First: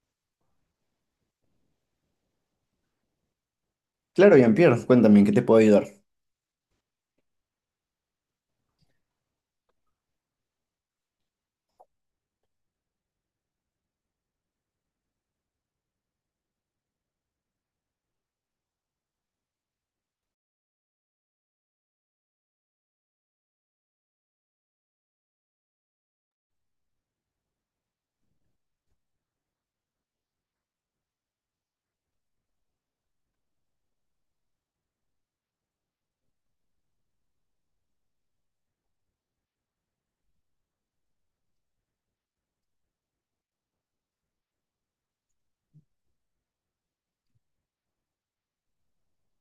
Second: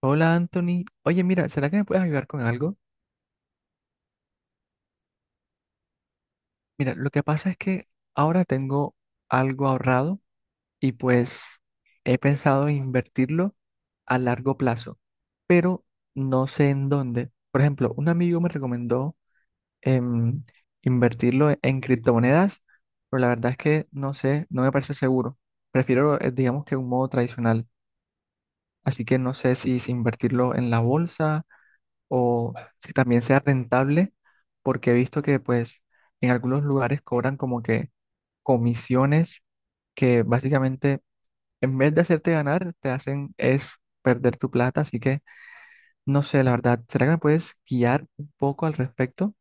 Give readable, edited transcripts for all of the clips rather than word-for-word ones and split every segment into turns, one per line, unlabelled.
Hola Anthony, oye mira, ¿será que me puedes ayudar con algo?
Claro, Jean-Pierre, cuéntame, ¿en qué te puedo ayudar?
Mira, lo que pasa es que ahora tengo algo ahorrado y pues he pensado en invertirlo a largo plazo, pero no sé en dónde. Por ejemplo, un amigo me recomendó em, invertirlo en criptomonedas, pero la verdad es que no sé, no me parece seguro. Prefiero, digamos que un modo tradicional, así que no sé si invertirlo en la bolsa o si también sea rentable, porque he visto que pues en algunos lugares cobran como que comisiones que básicamente en vez de hacerte ganar, te hacen es perder tu plata, así que no sé, la verdad, ¿será que me puedes guiar un poco al respecto?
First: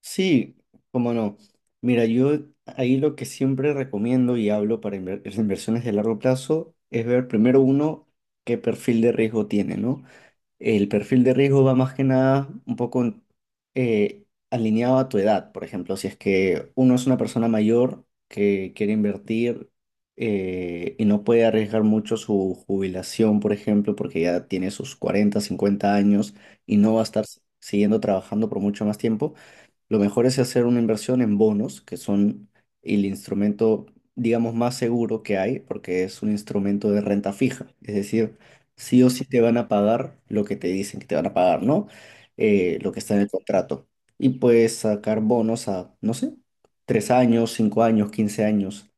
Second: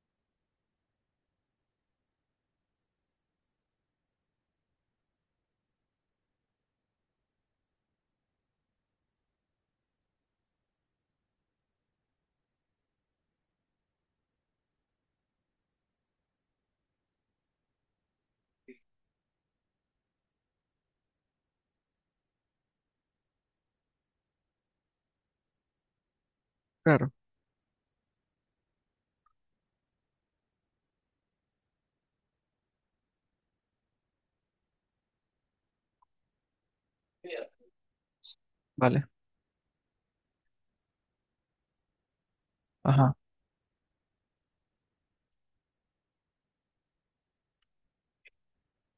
Sí, cómo no. Mira, yo ahí lo que siempre recomiendo y hablo para las inversiones de largo plazo es ver primero uno qué perfil de riesgo tiene, ¿no? El perfil de riesgo va más que nada un poco alineado a tu edad. Por ejemplo, si es que uno es una persona mayor que quiere invertir y no puede arriesgar mucho su jubilación, por ejemplo, porque ya tiene sus 40, 50 años y no va a
Claro,
estar siguiendo trabajando por mucho más tiempo, lo mejor es hacer una inversión en bonos, que son el instrumento, digamos, más seguro que hay, porque es un instrumento de renta fija. Es decir, sí
vale,
o sí te van a pagar lo que te dicen que te van a pagar, ¿no? Lo que está
ajá,
en el contrato. Y puedes sacar bonos a, no sé, 3 años, 5 años, 15 años.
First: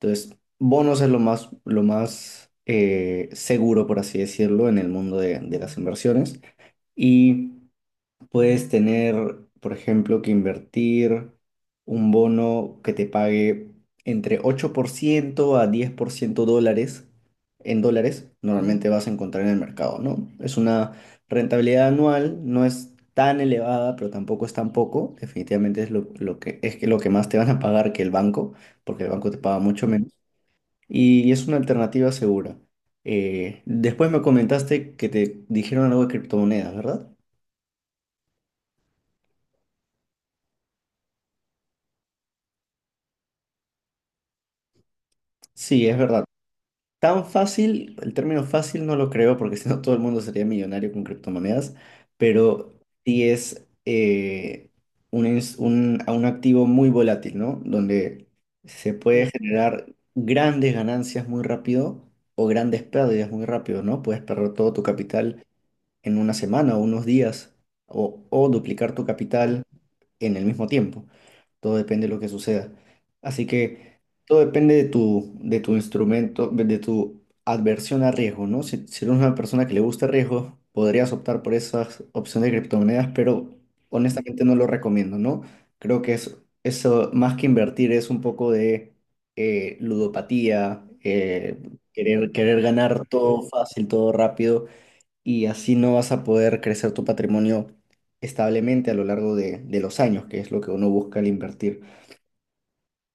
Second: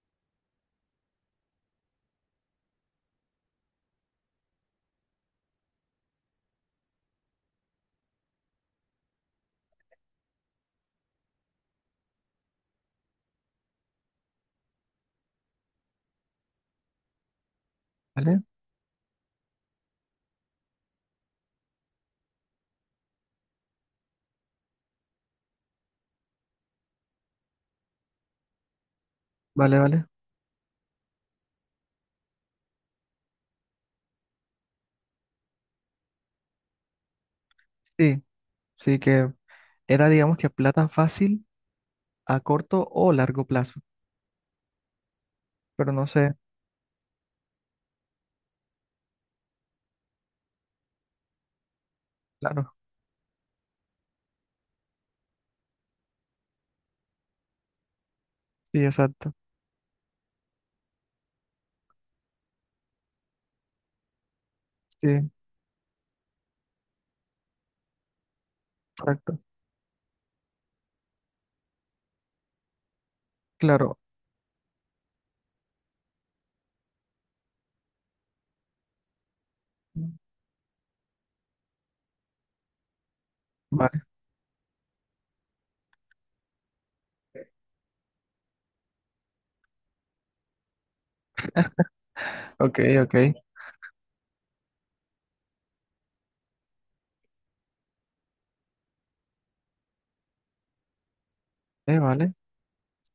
Entonces, bonos es lo más seguro, por así decirlo, en el mundo de las inversiones. Y Puedes tener, por ejemplo, que invertir un bono que te pague entre 8% a 10% dólares en dólares.
vale,
Normalmente vas a encontrar en el mercado, ¿no? Es una rentabilidad anual, no es tan elevada, pero tampoco es tan poco. Definitivamente es es que lo que más te van a pagar que el banco, porque el banco te paga
vale,
mucho
vale.
menos. Y es una alternativa segura. Después me comentaste que te dijeron algo de criptomonedas, ¿verdad?
Sí, sí que era digamos que plata fácil a corto o largo plazo,
Sí,
pero
es
no
verdad.
sé,
Tan fácil, el término fácil no lo creo porque si no todo el mundo sería millonario con criptomonedas,
claro,
pero sí es un, ins- un- a un activo muy volátil, ¿no? Donde
sí,
se puede
exacto,
generar grandes ganancias muy rápido o grandes pérdidas muy rápido, ¿no? Puedes perder todo tu
sí,
capital en una semana o unos días o, duplicar tu
exacto,
capital en el mismo tiempo. Todo depende de lo que suceda. Así
claro.
que todo depende de tu instrumento, de tu adversión a riesgo, ¿no? Si eres una persona que le gusta el riesgo, podrías optar por esas opciones de criptomonedas, pero honestamente no lo recomiendo, ¿no? Creo que eso, más que invertir, es un poco de ludopatía, querer
Ok,
ganar
ok.
todo fácil, todo rápido, y así no vas a poder crecer tu patrimonio establemente a lo largo de los años, que es lo que uno busca al invertir.
Vale.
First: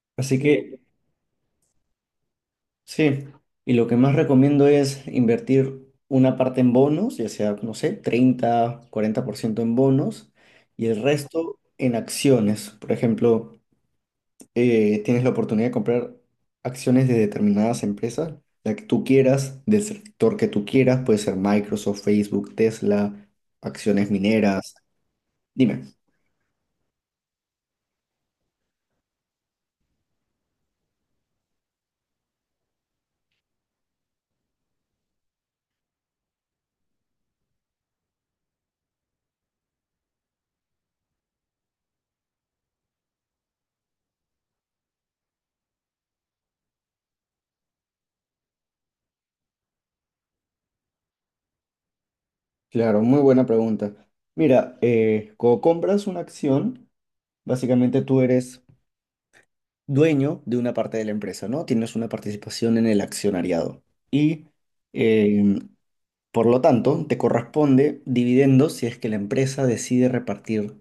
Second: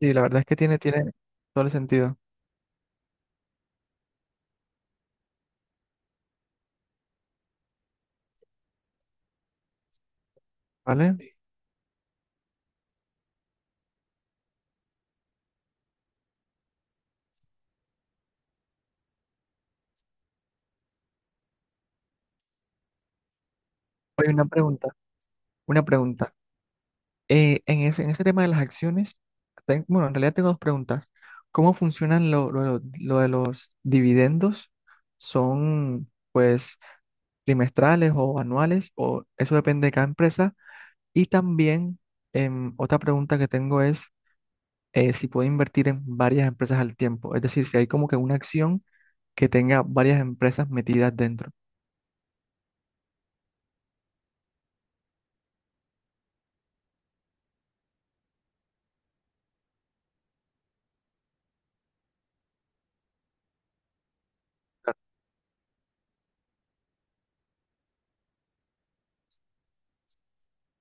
Sí, la
Así
verdad es que tiene,
que
tiene todo el sentido.
sí, y lo que más recomiendo es invertir una parte en bonos, ya sea, no sé, 30 40% en bonos y el
¿Vale?
resto en acciones. Por ejemplo, tienes la oportunidad de comprar acciones de determinadas empresas, la que tú quieras, del sector que tú quieras, puede ser Microsoft, Facebook, Tesla, acciones
Oye, una
mineras.
pregunta. Una
Dime.
pregunta. En ese tema de las acciones, bueno, en realidad tengo dos preguntas. ¿Cómo funcionan lo de los dividendos? ¿Son, pues, trimestrales o anuales? ¿O eso depende de cada empresa? Y también, otra pregunta que tengo es si puedo invertir en varias empresas al tiempo. Es decir, si hay como que una acción que tenga varias empresas metidas dentro.
Claro, muy buena pregunta. Mira, cuando compras una acción, básicamente tú eres dueño de una parte de la empresa, ¿no? Tienes una participación en el accionariado. Y eh, por lo tanto, te corresponde dividendos si es que la empresa decide repartir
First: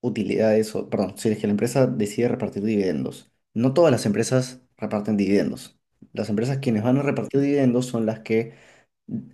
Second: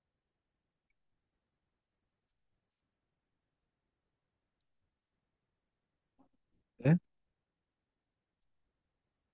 utilidades, o, perdón, si es que la empresa decide repartir dividendos. No todas las empresas reparten dividendos. Las empresas quienes
¿Eh?
van a repartir dividendos son las que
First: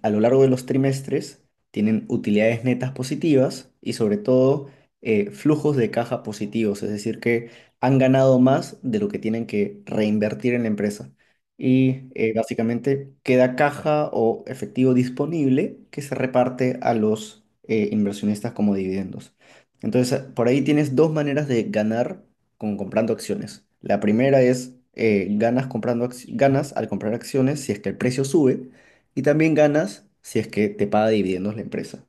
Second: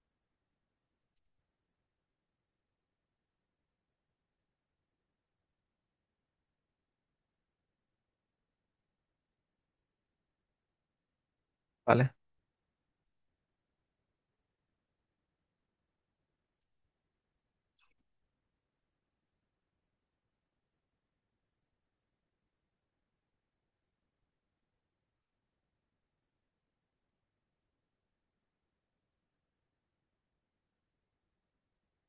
a lo largo de los trimestres tienen utilidades netas positivas y sobre todo flujos de caja positivos, es decir, que han ganado más de lo que tienen que reinvertir en la empresa. Y
Vale,
básicamente queda caja o efectivo disponible que se reparte a los inversionistas como dividendos. Entonces, por ahí tienes dos maneras de ganar con comprando acciones. La primera es ganas al comprar acciones si es que el precio sube. Y también ganas si es que te paga dividendos la empresa.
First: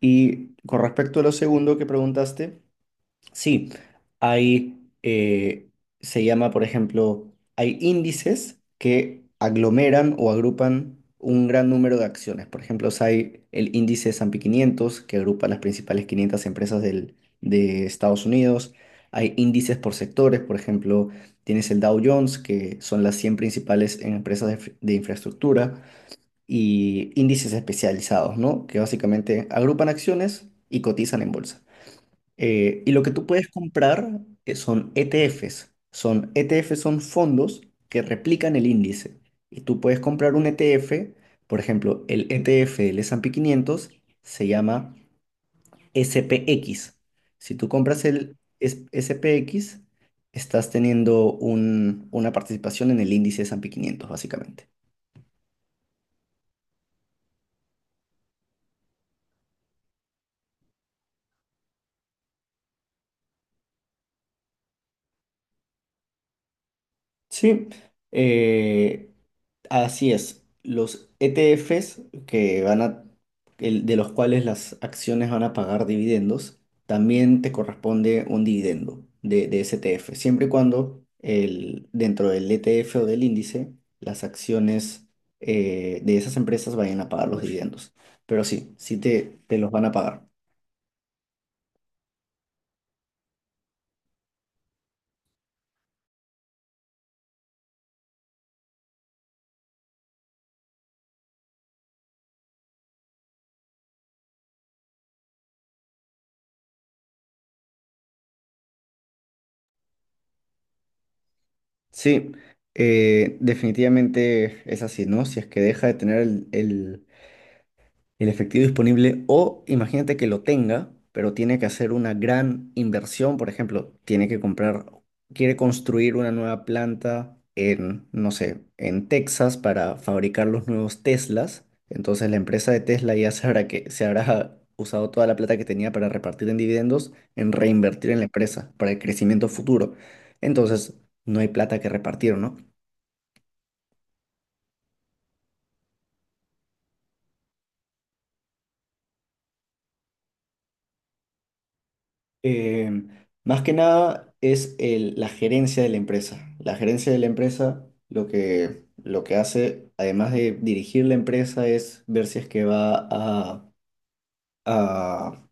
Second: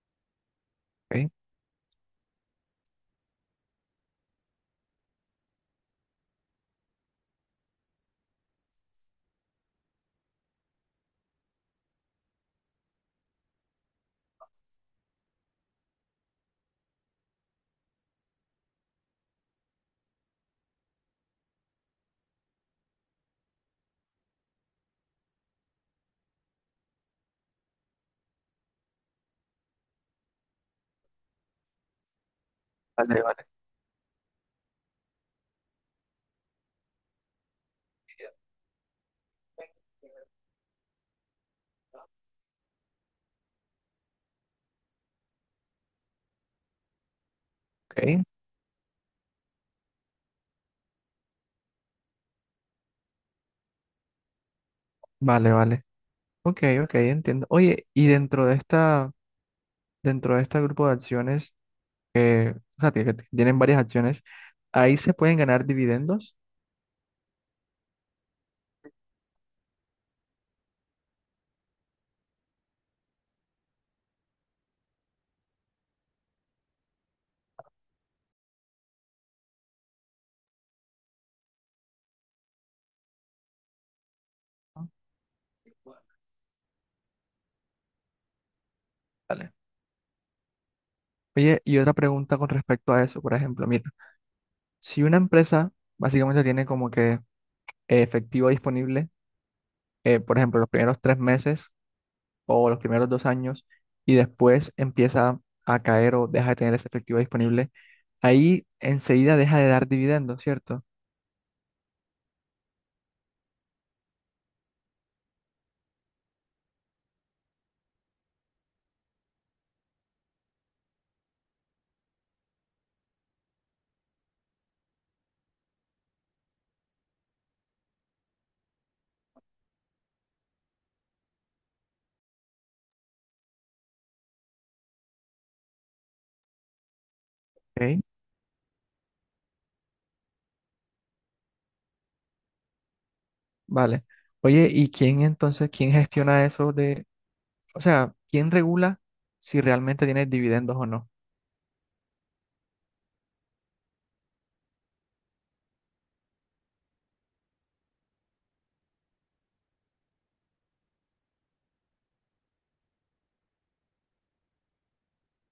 Y con respecto a
ok,
lo segundo que preguntaste, sí, hay, se llama, por ejemplo, hay índices que aglomeran o agrupan un gran número de acciones. Por ejemplo, si hay el índice S&P 500 que agrupa las principales 500 empresas de Estados Unidos. Hay índices por sectores, por ejemplo, tienes el Dow Jones, que son las 100 principales en empresas de, de infraestructura y índices especializados, ¿no? Que básicamente agrupan acciones y cotizan en bolsa. Y lo que
vale,
tú
vale,
puedes comprar son ETFs. Son fondos que replican el índice. Y tú puedes comprar un ETF, por ejemplo, el ETF del S&P 500 se llama SPX. Si tú compras
ok,
el SPX, estás teniendo una participación en el índice S&P 500, básicamente.
vale, vale. Ok, ok, entiendo. Oye, y dentro de esta, dentro de este grupo de acciones, que, o sea, que tienen varias acciones, ¿ahí se pueden ganar dividendos?
Sí, eh, así es. Los ETFs que van a, de los cuales las acciones van a pagar dividendos, también te corresponde un dividendo de ese ETF, siempre y cuando el, dentro del ETF o del índice, las acciones de esas empresas vayan a pagar los dividendos. Pero sí, sí te,
Vale.
te los van a pagar.
Oye, y otra pregunta con respecto a eso, por ejemplo, mira, si una empresa básicamente tiene como que efectivo disponible, por ejemplo, los primeros tres meses, o los primeros dos años y después empieza a caer o deja de tener esa efectivo disponible, ahí enseguida deja de dar dividendos, ¿cierto?
Sí, definitivamente es así, ¿no? Si es que deja de tener el efectivo disponible o imagínate que lo tenga, pero tiene que hacer una gran inversión, por ejemplo, tiene que comprar, quiere construir una nueva planta en, no sé, en Texas para fabricar los nuevos Teslas, entonces la empresa de Tesla ya sabrá que se habrá usado toda la plata que tenía para repartir en dividendos en
Ok.
reinvertir en la empresa para el crecimiento futuro. Entonces, no hay plata que repartir, ¿no?
Vale. Oye, ¿y quién entonces, quién gestiona eso de, o sea, quién regula si realmente tiene dividendos o no?
Eh, Más que nada es la gerencia de la empresa. La gerencia de la empresa lo que hace, además de dirigir la empresa, es ver si es que va a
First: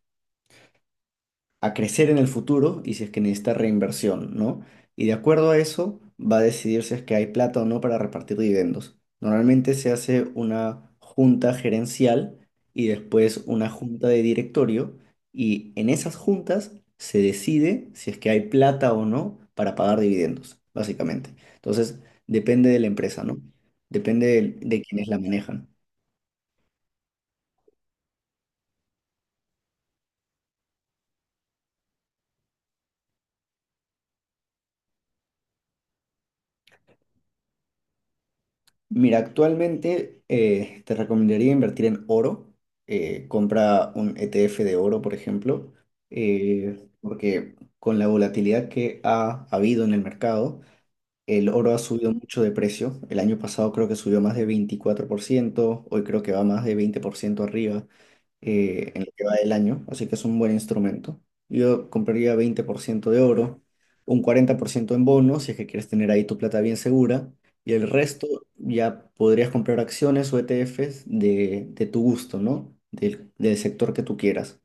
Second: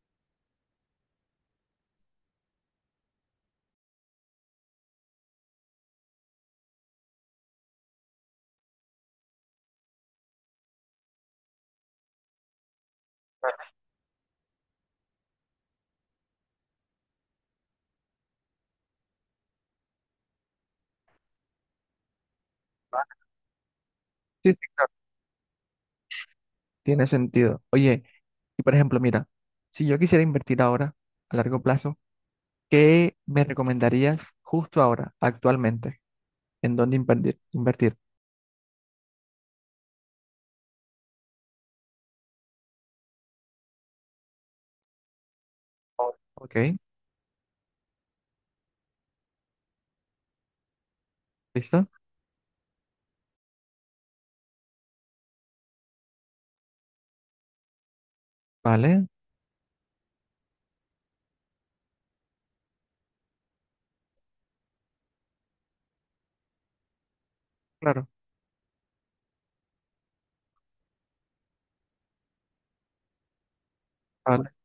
a crecer en el futuro y si es que necesita reinversión, ¿no? Y de acuerdo a eso va a decidir si es que hay plata o no para repartir dividendos. Normalmente se hace una junta gerencial y después una junta de directorio y en esas juntas se decide si es que hay plata o no para pagar dividendos, básicamente. Entonces, depende de la
Ah,
empresa, ¿no? Depende de
sí, sí,
de,
claro.
quienes la manejan.
Tiene sentido. Oye, y por ejemplo, mira, si yo quisiera invertir ahora, a largo plazo, ¿qué me recomendarías justo ahora, actualmente? ¿En dónde invertir? Invertir.
Mira, actualmente te recomendaría invertir en oro. Compra un ETF de oro, por ejemplo,
¿Ok?
porque con la volatilidad que ha habido en el mercado, el oro ha
¿Listo?
subido mucho de precio. El año pasado creo que subió más de 24%, hoy creo que va más de 20% arriba en
Vale,
lo que va del año, así que es un buen instrumento. Yo compraría 20% de oro, un 40% en bonos, si es que quieres tener ahí tu plata bien segura, y el
claro.
resto ya podrías comprar acciones o ETFs de tu gusto, ¿no? Del sector que tú
Vale,
quieras.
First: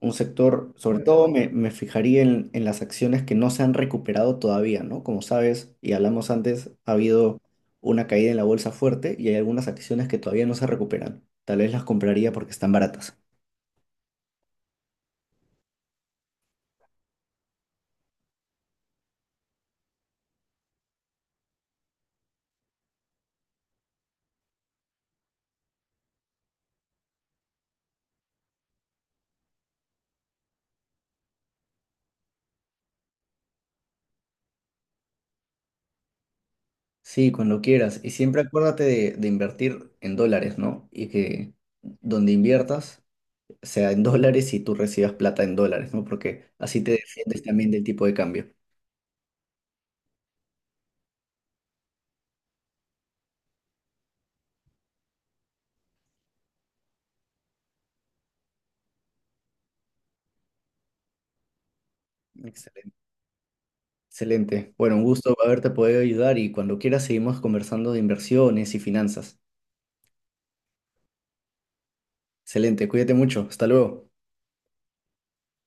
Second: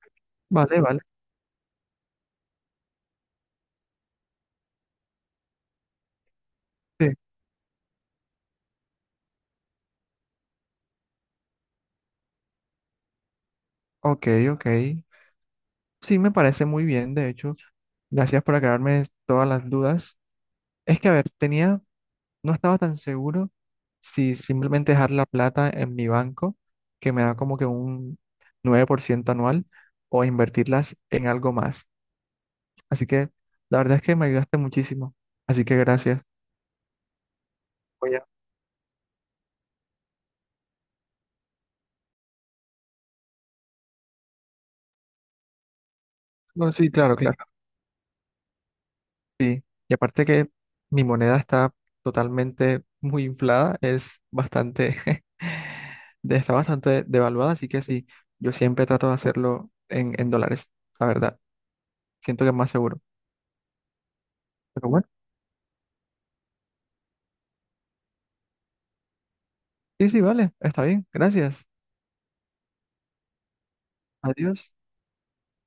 Un sector,
vale,
sobre
vale.
todo me fijaría en las acciones que no se han recuperado todavía, ¿no? Como sabes, y hablamos antes, ha
Sí,
habido una caída en la bolsa fuerte y hay algunas acciones que todavía no se recuperan. Tal vez las compraría porque están baratas.
ok, ok. Sí, me parece muy bien, de hecho. Gracias por aclararme todas las dudas. Es que, a ver, tenía, no estaba tan seguro si simplemente dejar la plata en mi banco, que me da como que un 9% anual, o invertirlas en algo más. Así que, la verdad es que me ayudaste muchísimo. Así que gracias.
Sí, cuando quieras. Y
Oye,
siempre acuérdate de invertir en dólares, ¿no? Y que donde inviertas sea en dólares y tú recibas plata en dólares, ¿no? Porque
no,
así
sí,
te
claro,
defiendes
claro.
también del tipo de cambio.
Sí, y aparte que mi moneda está totalmente muy inflada, es bastante, de- está bastante devaluada, así que sí, yo siempre trato de hacerlo en dólares, la verdad. Siento que es más
Excelente.
seguro.
Excelente.
Pero
Bueno, un
bueno,
gusto haberte podido ayudar y cuando quieras seguimos conversando de inversiones y finanzas.
sí, sí, vale, está bien, gracias.
Excelente. Cuídate mucho. Hasta luego.
Adiós.